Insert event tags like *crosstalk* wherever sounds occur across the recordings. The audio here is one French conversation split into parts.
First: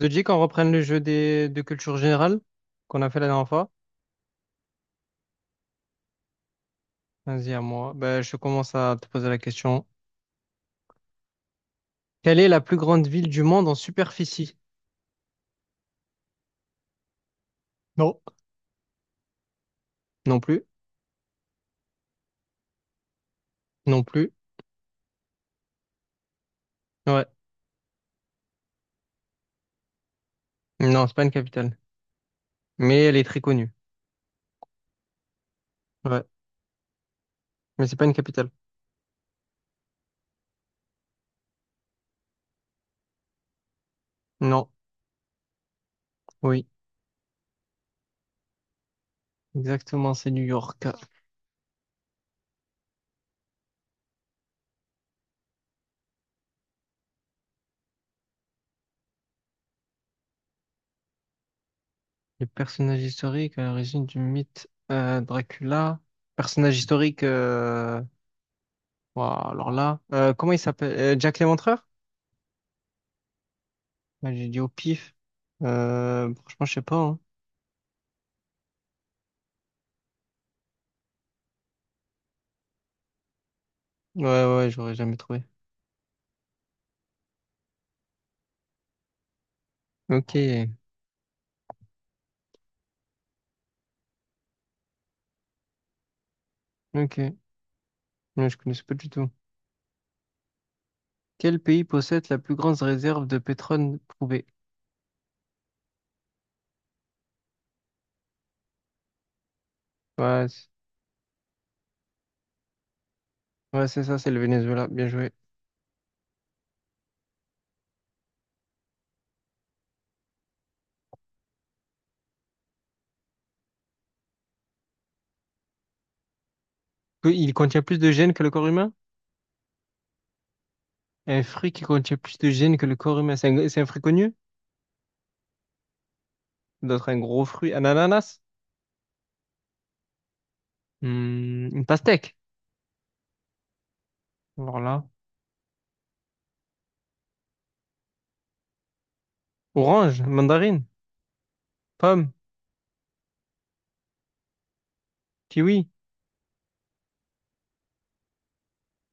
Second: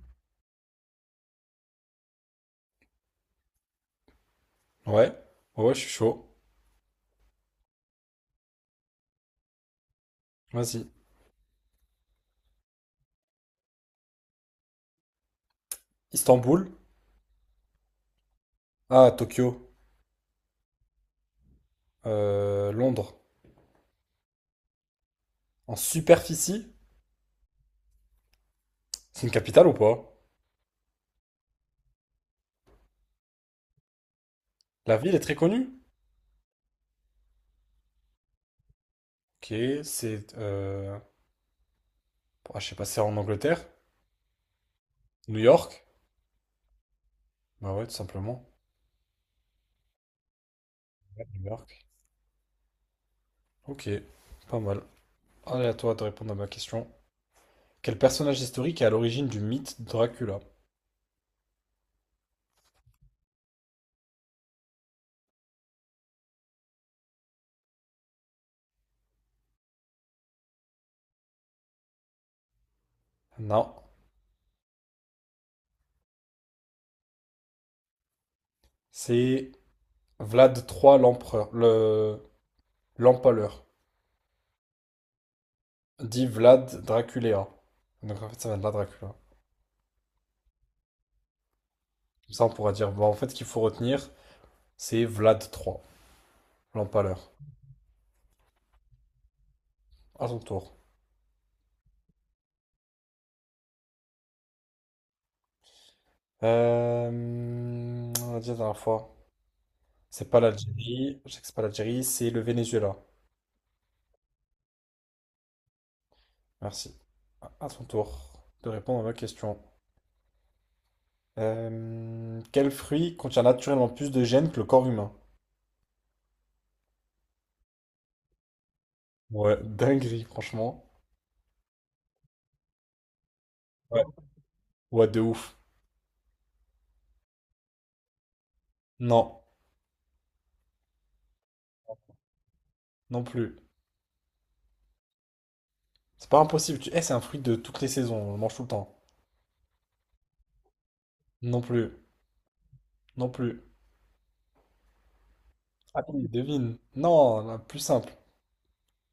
Te dis qu'on reprenne le jeu de culture générale qu'on a fait la dernière fois? Ouais, ouais, ouais, je suis chaud. Vas-y, à moi. Ben, je commence à te poser la question. Vas-y. Quelle est la plus grande ville du monde en superficie? Istanbul. Non. Ah, Tokyo. Non plus. Londres. Non plus. En superficie? Ouais. C'est une capitale ou pas? Non, c'est pas une capitale. Mais elle est très connue. La ville est très connue. Ouais. Mais c'est pas une capitale. Ok, c'est... Euh... ah, je sais pas, c'est en Angleterre? Non. New York? Oui. Bah ouais, tout simplement. Exactement, c'est New York. Ouais, New York. Ok, pas mal. Allez, à toi de répondre à ma question. Quel personnage historique est à l'origine du mythe de Dracula? Les personnages historiques à l'origine du mythe Dracula. Personnage historique. Ouah, alors là. Comment il s'appelle? Jack Léventreur? Non, Ouais, j'ai dit au pif. Franchement, je sais pas, hein. c'est Vlad III l'empereur, le l'empaleur. Ouais, ouais, ouais, j'aurais jamais trouvé. Dit Vlad Dracula. Donc en fait, ça vient de là, Dracula. Ok, Comme ça, on pourra dire, bah, en fait, ce qu'il faut retenir, c'est Vlad III. L'empaleur. ok. Ouais, je connaissais pas du tout. À ton tour. Quel pays possède la plus grande réserve de pétrole prouvée? On a dit la dernière fois. C'est pas Ouais, c'est l'Algérie. Je sais que c'est pas l'Algérie, c'est le Venezuela. ouais, c'est ça, c'est le Venezuela. Bien joué. Merci. À ton tour de répondre à ma question. Quel fruit contient naturellement plus de gènes que le corps humain? Que- Il contient plus de gènes que le corps humain? Ouais, dinguerie, franchement. Un fruit qui contient plus de gènes que le corps humain. C'est un fruit Ouais. connu? Ouais, de ouf. D'autres, un gros fruit. Un ananas? Non, Hmm, une pastèque. non plus. Alors là. C'est pas impossible. C'est un fruit de toutes les saisons. On le mange tout le temps. Orange, mandarine, Non plus. pomme, Non plus. kiwi, Allez, devine. Non, la plus simple.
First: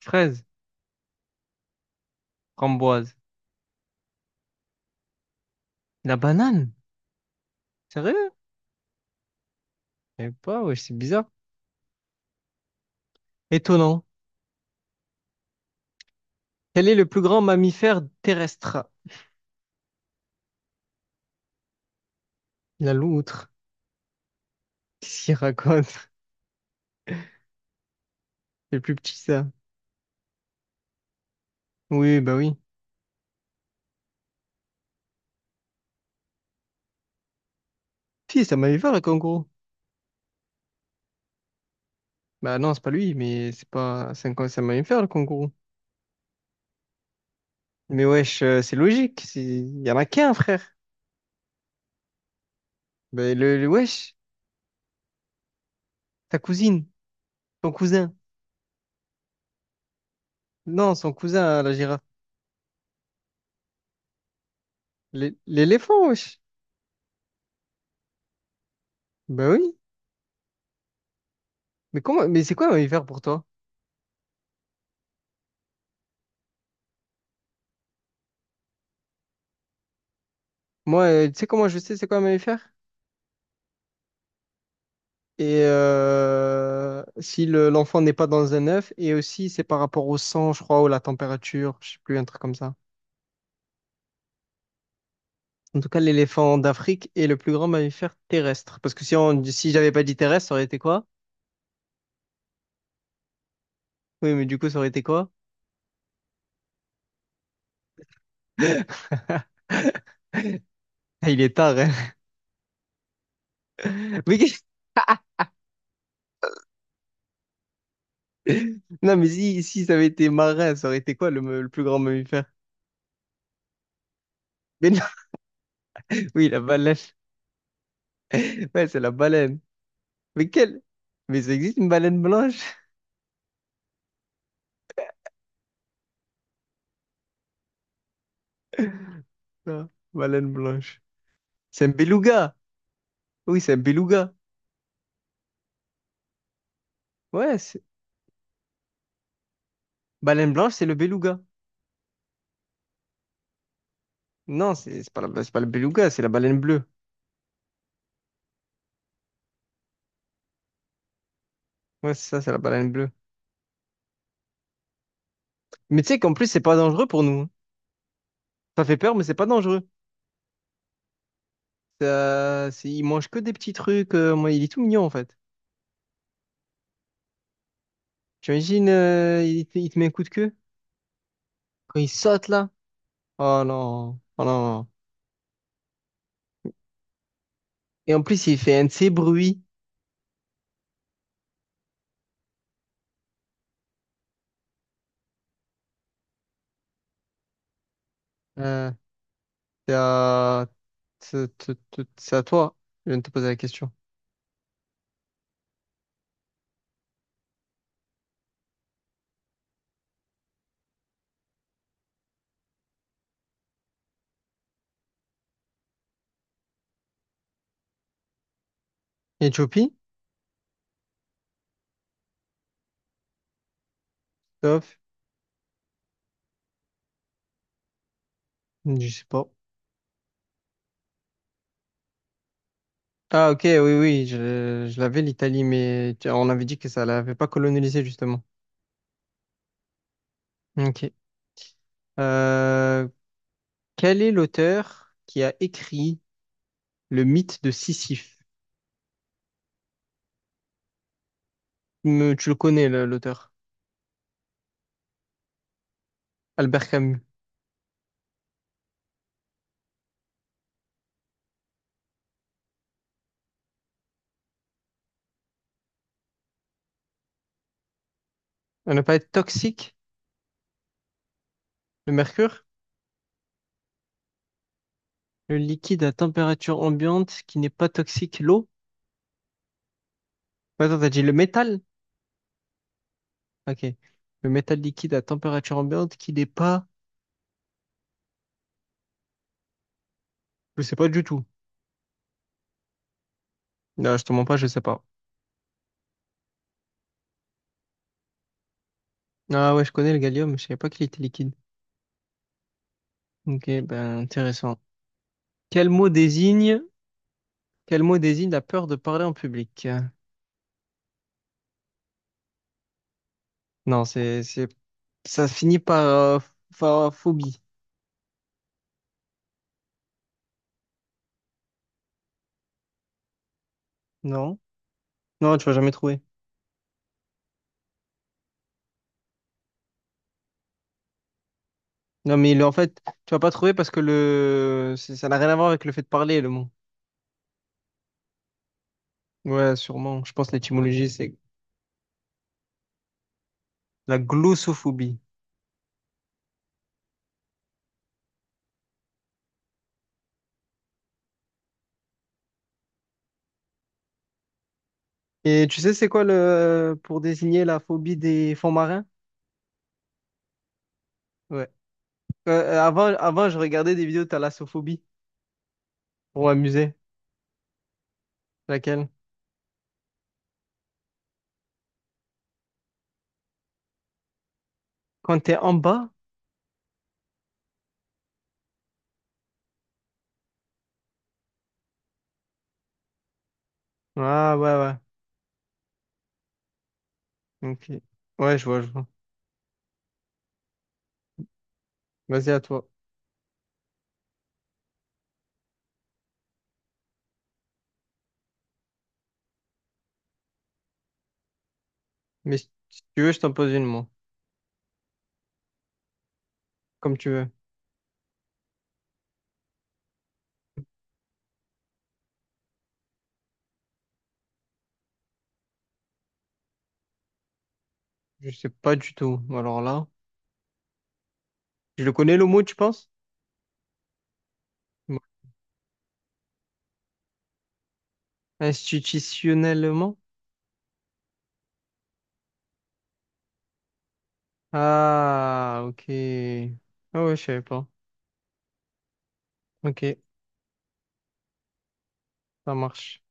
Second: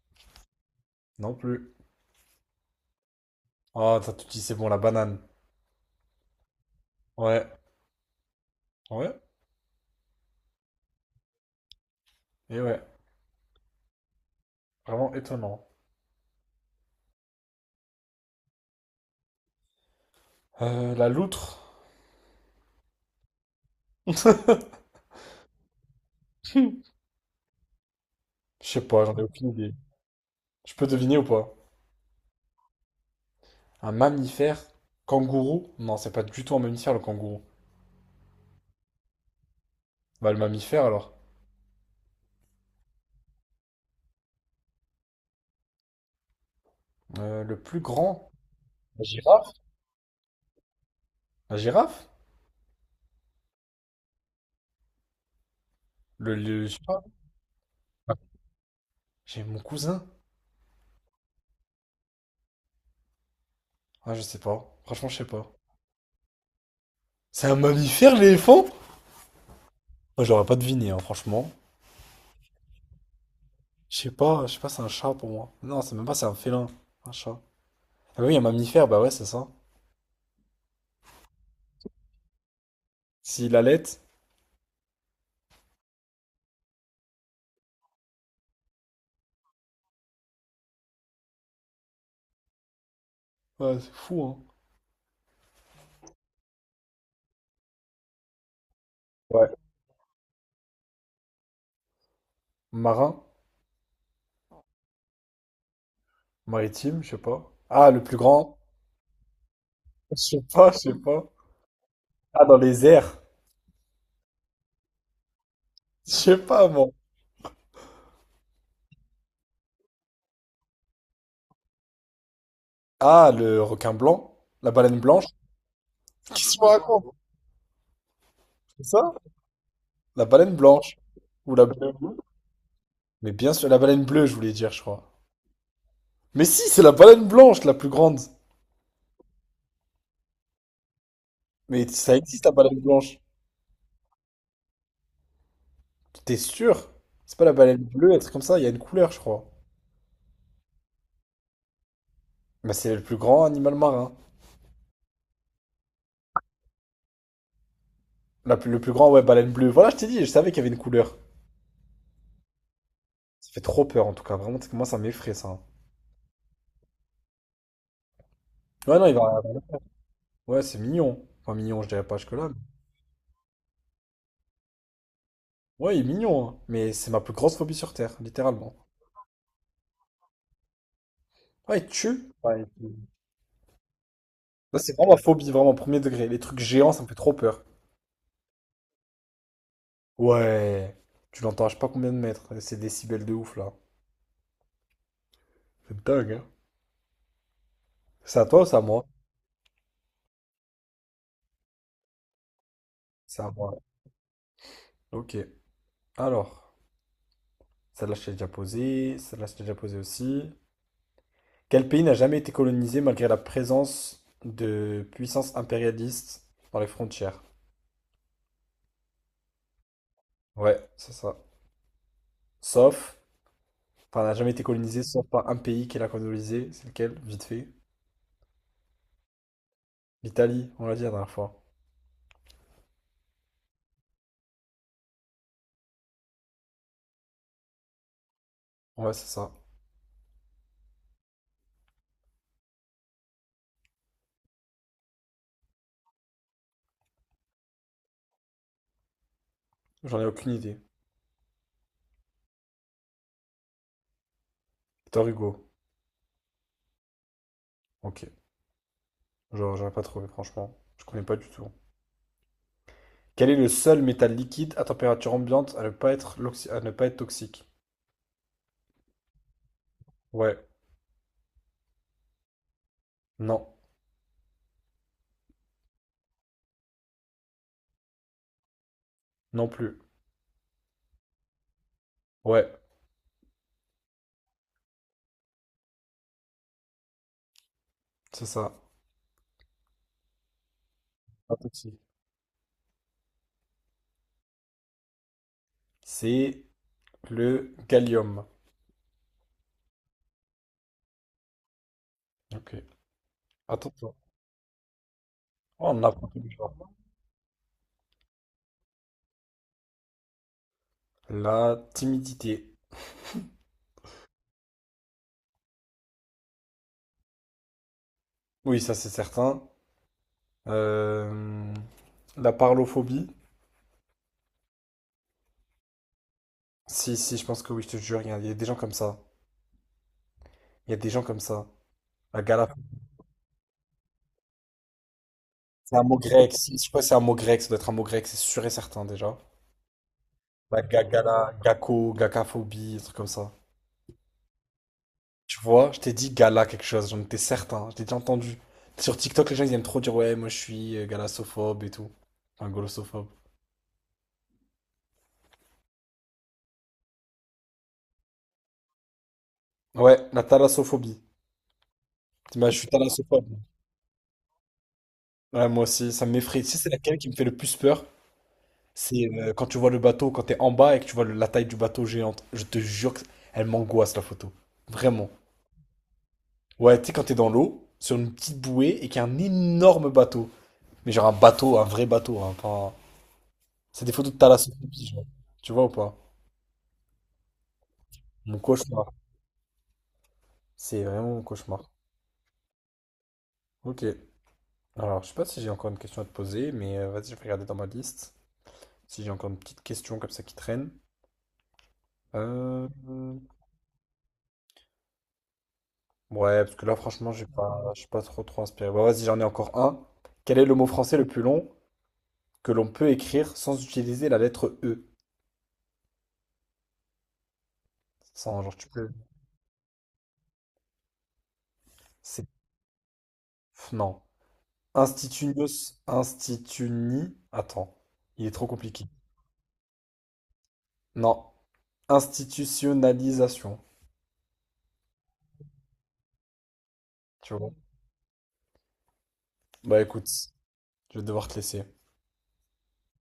fraise, Non plus. framboise. Ah, ça tu dis c'est bon, la banane. La banane? Ouais. Sérieux? Ouais. Je sais pas, ouais, c'est bizarre. Et ouais. Étonnant. Vraiment étonnant. Quel est le plus grand mammifère terrestre? La loutre? La loutre. *laughs* Qu'est-ce qu'il raconte? Je *laughs* C'est sais plus pas, j'en petit, ai ça. aucune idée. Je peux deviner ou pas? Oui, bah oui. Un mammifère? Kangourou? Non, c'est pas du tout un mammifère le kangourou. Si, c'est un mammifère, le kangourou. Bah le mammifère alors. Bah non, c'est pas lui, mais c'est pas... C'est un mammifère, le kangourou. Le plus Mais grand? wesh, c'est La logique. C'est- girafe? Il y en a qu'un, frère. La girafe? Bah, ta Je sais cousine, pas. ton cousin. J'ai mon cousin. Non, son cousin, hein, la girafe. Ah, je sais pas. Franchement, je sais L'é- pas. L'éléphant, wesh. C'est un mammifère, l'éléphant? Bah oui. Moi, j'aurais pas deviné, hein, franchement. Mais comment... Mais c'est quoi un mammifère pour toi? Je sais pas, c'est un chat pour moi. Non, c'est même pas, c'est un félin. Un chat. Ah bah oui, un mammifère, bah ouais, c'est ça. Moi, tu sais comment je sais c'est quoi un mammifère? S'il allait, Et si le- l'enfant n'est pas dans un œuf, et aussi c'est par rapport au sang, je crois, ou la température, je sais plus, un truc comme ça. ouais, c'est fou, hein. En tout cas, l'éléphant d'Afrique est le plus grand mammifère terrestre. Parce que si on, Ouais. si j'avais pas dit terrestre, ça aurait été quoi? Marin, Oui, mais du coup, ça aurait été quoi? maritime, je sais pas. Ah, le plus grand, je *laughs* sais pas, je sais pas. Il est tard, hein. Ah, dans les airs, *laughs* Mais qu'est- je sais pas, moi. Non, mais si, si ça avait été marin, ça aurait été quoi le, me- le plus grand mammifère? Ah, le requin blanc, la Mais baleine non, blanche. *laughs* oui, Qu'est-ce la qu'on baleine. raconte, *laughs* c'est Ouais, c'est la ça? baleine. La Mais baleine quelle? blanche. Mais ça Ou la existe une bleue. baleine blanche? Mais bien sûr, la baleine bleue, je voulais dire, je crois. Mais si, c'est la baleine blanche, la plus grande. Non, baleine blanche. C'est Mais un ça existe, la beluga. baleine blanche. Oui, c'est un beluga. T'es sûr? C'est pas la Ouais, c'est- baleine bleue, un truc comme ça, il y a une couleur, je crois. baleine blanche, c'est le beluga. Bah, c'est le plus grand animal marin. Non, c'est pas la- c'est pas le beluga, c'est la baleine bleue. Le plus grand, ouais, baleine bleue. Voilà, je t'ai dit, je savais qu'il y avait une couleur. Ouais, c'est ça, c'est la baleine bleue. Ça fait trop peur en tout cas. Vraiment, c'est que moi, ça m'effraie ça. Mais tu sais qu'en plus, c'est pas dangereux pour nous, hein. Ça fait Ouais, non, peur, il mais c'est pas va. dangereux. Ouais, c'est mignon. Enfin, mignon, je dirais pas jusque-là, Ça, c'est- il mange que des petits trucs. Moi, il est tout mignon, en fait. Ouais, il est mignon, hein. Mais c'est ma plus grosse phobie sur Terre, Tu littéralement. imagines, il te met un coup de queue Ouais, il quand il tue. saute Ouais. là. Oh non, oh Ça, non. c'est vraiment ma phobie, vraiment, premier degré. Les trucs géants, ça me fait trop peur. Et en plus, il fait un de ces bruits. Ouais. Tu l'entends, à je sais pas combien de mètres. C'est des décibels de ouf, là. C'est dingue, hein. C'est à toi ou c'est à Euh, moi? c'est à... c'est- c'est à toi. Je viens de te C'est poser à la moi. question. Ok. Alors, celle-là, je t'ai déjà posée. Celle-là, je t'ai déjà posée aussi. Quel pays n'a jamais été colonisé malgré la présence de puissances impérialistes dans les frontières? Éthiopie? Ouais, c'est ça. Sauf, enfin, n'a jamais été Top. colonisé sauf par un pays qui l'a colonisé. C'est lequel? Vite fait. Je sais pas. L'Italie, on l'a dit la dernière fois. Ah ok, oui, oui, je l'avais l'Italie, mais tu- on avait dit que ça l'avait pas colonisé justement. Ouais, c'est ça. Ok. Euh, Quel est l'auteur qui a écrit le mythe de Sisyphe? J'en ai aucune idée. Me- tu le connais, le- l'auteur, Victor Hugo. Albert Camus. Ok. Genre, j'aurais pas trouvé, franchement. Je connais pas du tout. Quel est le seul métal liquide à température ambiante à ne pas être, à ne pas être toxique? On n'a pas être toxique, Ouais. le mercure, Non. le liquide à température ambiante qui n'est pas toxique, l'eau. Non plus. Ouais, attends, t'as dit le métal? Ouais, Ok. Le métal liquide à température ambiante qui n'est pas... c'est ça. Je sais pas du tout. Pas toxique. Non, je te mens pas, je sais pas. C'est le gallium. Ah ouais, je connais le gallium, mais je savais pas qu'il était liquide. Ok. Ok, Attends, attends. ben intéressant. Oh, Quel on mot apprend tous les jours. désigne, quel mot désigne la peur de parler en public? La timidité. Non, c'est, ça finit par, par phobie. Oui, ça c'est certain. Euh, La parlophobie. Non? Non, tu vas jamais trouver. Si, si, je pense que oui, je te jure, il y a des gens comme ça. Il y a des gens comme ça. Non, La mais le- gala, en fait, tu vas pas trouver parce que le, c'est- ça n'a rien à voir avec le c'est fait un de mot parler, le grec. mot. Si, si, je sais pas si c'est un mot grec, ça doit être un mot grec, c'est sûr et certain déjà. Ouais, sûrement. Je pense que l'étymologie, c'est Gala, gako, gakaphobie, un truc comme ça. la glossophobie. Tu vois, je t'ai dit gala quelque chose, j'en étais certain, je t'ai déjà entendu. Sur TikTok, les gens ils aiment trop dire ouais, moi je suis galassophobe et tout. Enfin, golossophobe. Et tu sais, c'est quoi le, pour désigner la phobie des fonds marins? Ouais, la thalassophobie. Ouais. Euh, Bah, je euh, suis avant, avant, je thalassophone. regardais des vidéos de thalassophobie Ouais, moi aussi, ça pour m'effraie. Tu sais, c'est m'amuser. laquelle qui me fait le plus peur? Laquelle? C'est quand tu vois le bateau, quand t'es en bas et que tu vois la taille du bateau géante. Je te jure que elle m'angoisse la photo. Vraiment. Quand t'es en bas, Ouais, tu sais, quand t'es dans l'eau, sur une petite bouée et qu'il y a un énorme bateau. Mais genre un bateau, un vrai bateau. Hein. C'est des photos de ah ouais, thalassophobie, genre. Tu vois ou pas? ouais. Ok. Ouais, Mon je vois, je vois. cauchemar. C'est vraiment mon cauchemar. Vas-y à toi. Ok. Alors, je sais pas si j'ai encore une question à te poser, mais vas-y, je vais regarder dans ma liste. Si j'ai encore une petite question comme ça qui traîne. Mais si Euh... si tu veux, je t'en pose une, moi. Ouais, parce que là, Comme tu franchement, j'ai veux. pas, je suis pas trop trop inspiré. Bah, vas-y, j'en ai encore un. Quel est le mot français le plus long que l'on peut écrire sans utiliser la lettre E? Je Sans, sais genre, tu pas peux. du tout. Alors là, je le connais le C'est. mot, tu penses? Non. Bon. Institunios, instituni. Attends, il est trop compliqué. Institutionnellement? Non. Institutionnalisation. Ah, ok. Ah ouais, je Tu savais vois. pas. Bah Ok, écoute, je vais devoir te laisser. ça marche.